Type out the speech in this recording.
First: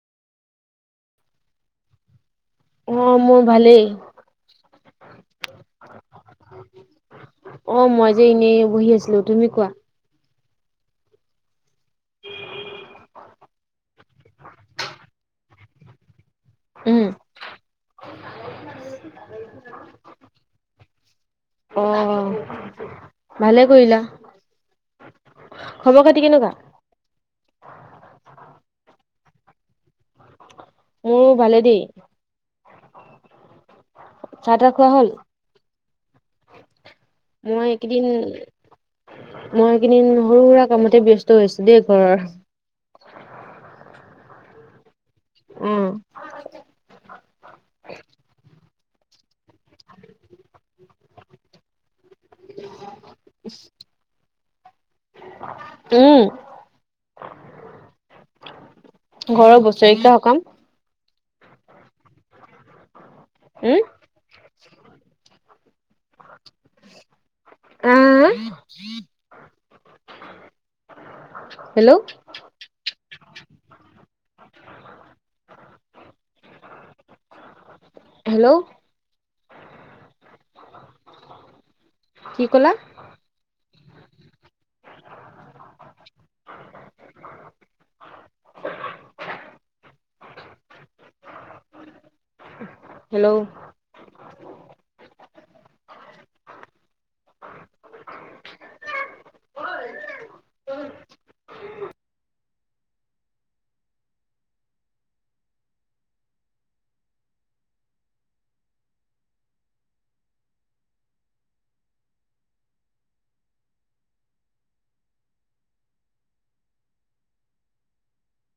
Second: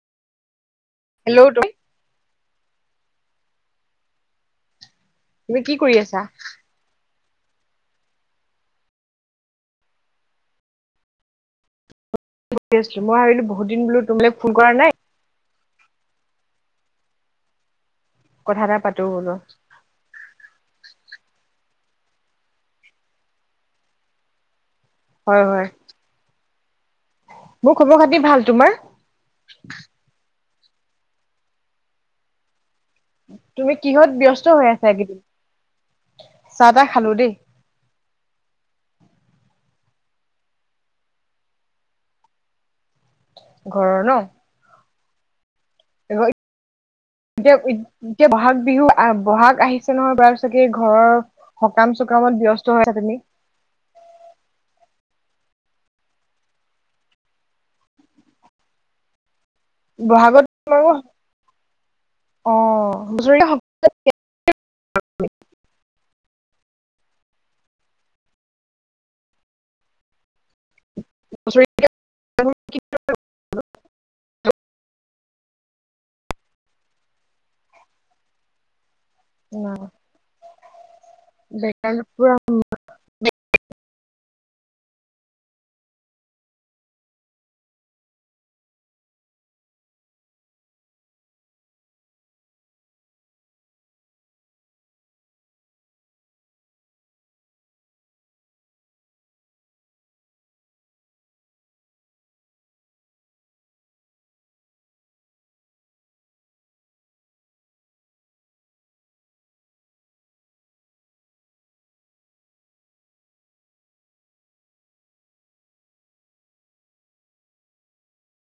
Hello? অ', মোৰ ভালেই। তুমি কি কৰি আছা? অ', মই যে এনে বহি আছিলো তুমি কোৱা? [unintelligible] মই ভাবিলো বহু দিন বোলো তোমালে ফোন কৰা নাই। উম। কথা এটা পাতো বোলো। [inaudible] অ', ভালে কৰিলা। হয়, হয়। খবৰ-খাতি কেনেকুৱা? মোৰ খবৰ-খাতি ভাল তোমাৰ? মোৰ ভালে দেই। তুমি কিহত ব্যস্ত চাহ হৈ তাহ আছা খোৱা হ'ল? এইকেইদিন? চাহ-তাহ খালো দেই। এইকেদিন মই একেইদিন সৰু সুৰা কামতে ব্যস্ত হৈ আছোঁ দেই ঘৰৰ। ঘৰৰ ন'? উম, এতিয়া এতিয়া বহাগ বিহু আহ, বহাগ আহিছে নহয় বাৰু চাগে ঘৰৰ সকাম-চকামত ব্যস্ত হৈছা তুমি? উম। ঘৰৰ বস্তু। বহাগত [unintelligible] অ', হুচৰি উম, [unintelligible] আ, আ, আ? বছৰি হেল্ল'? [unintelligible] হেল্ল'? [unintelligible] কি ক'লা [unintelligible] হেল্ল'?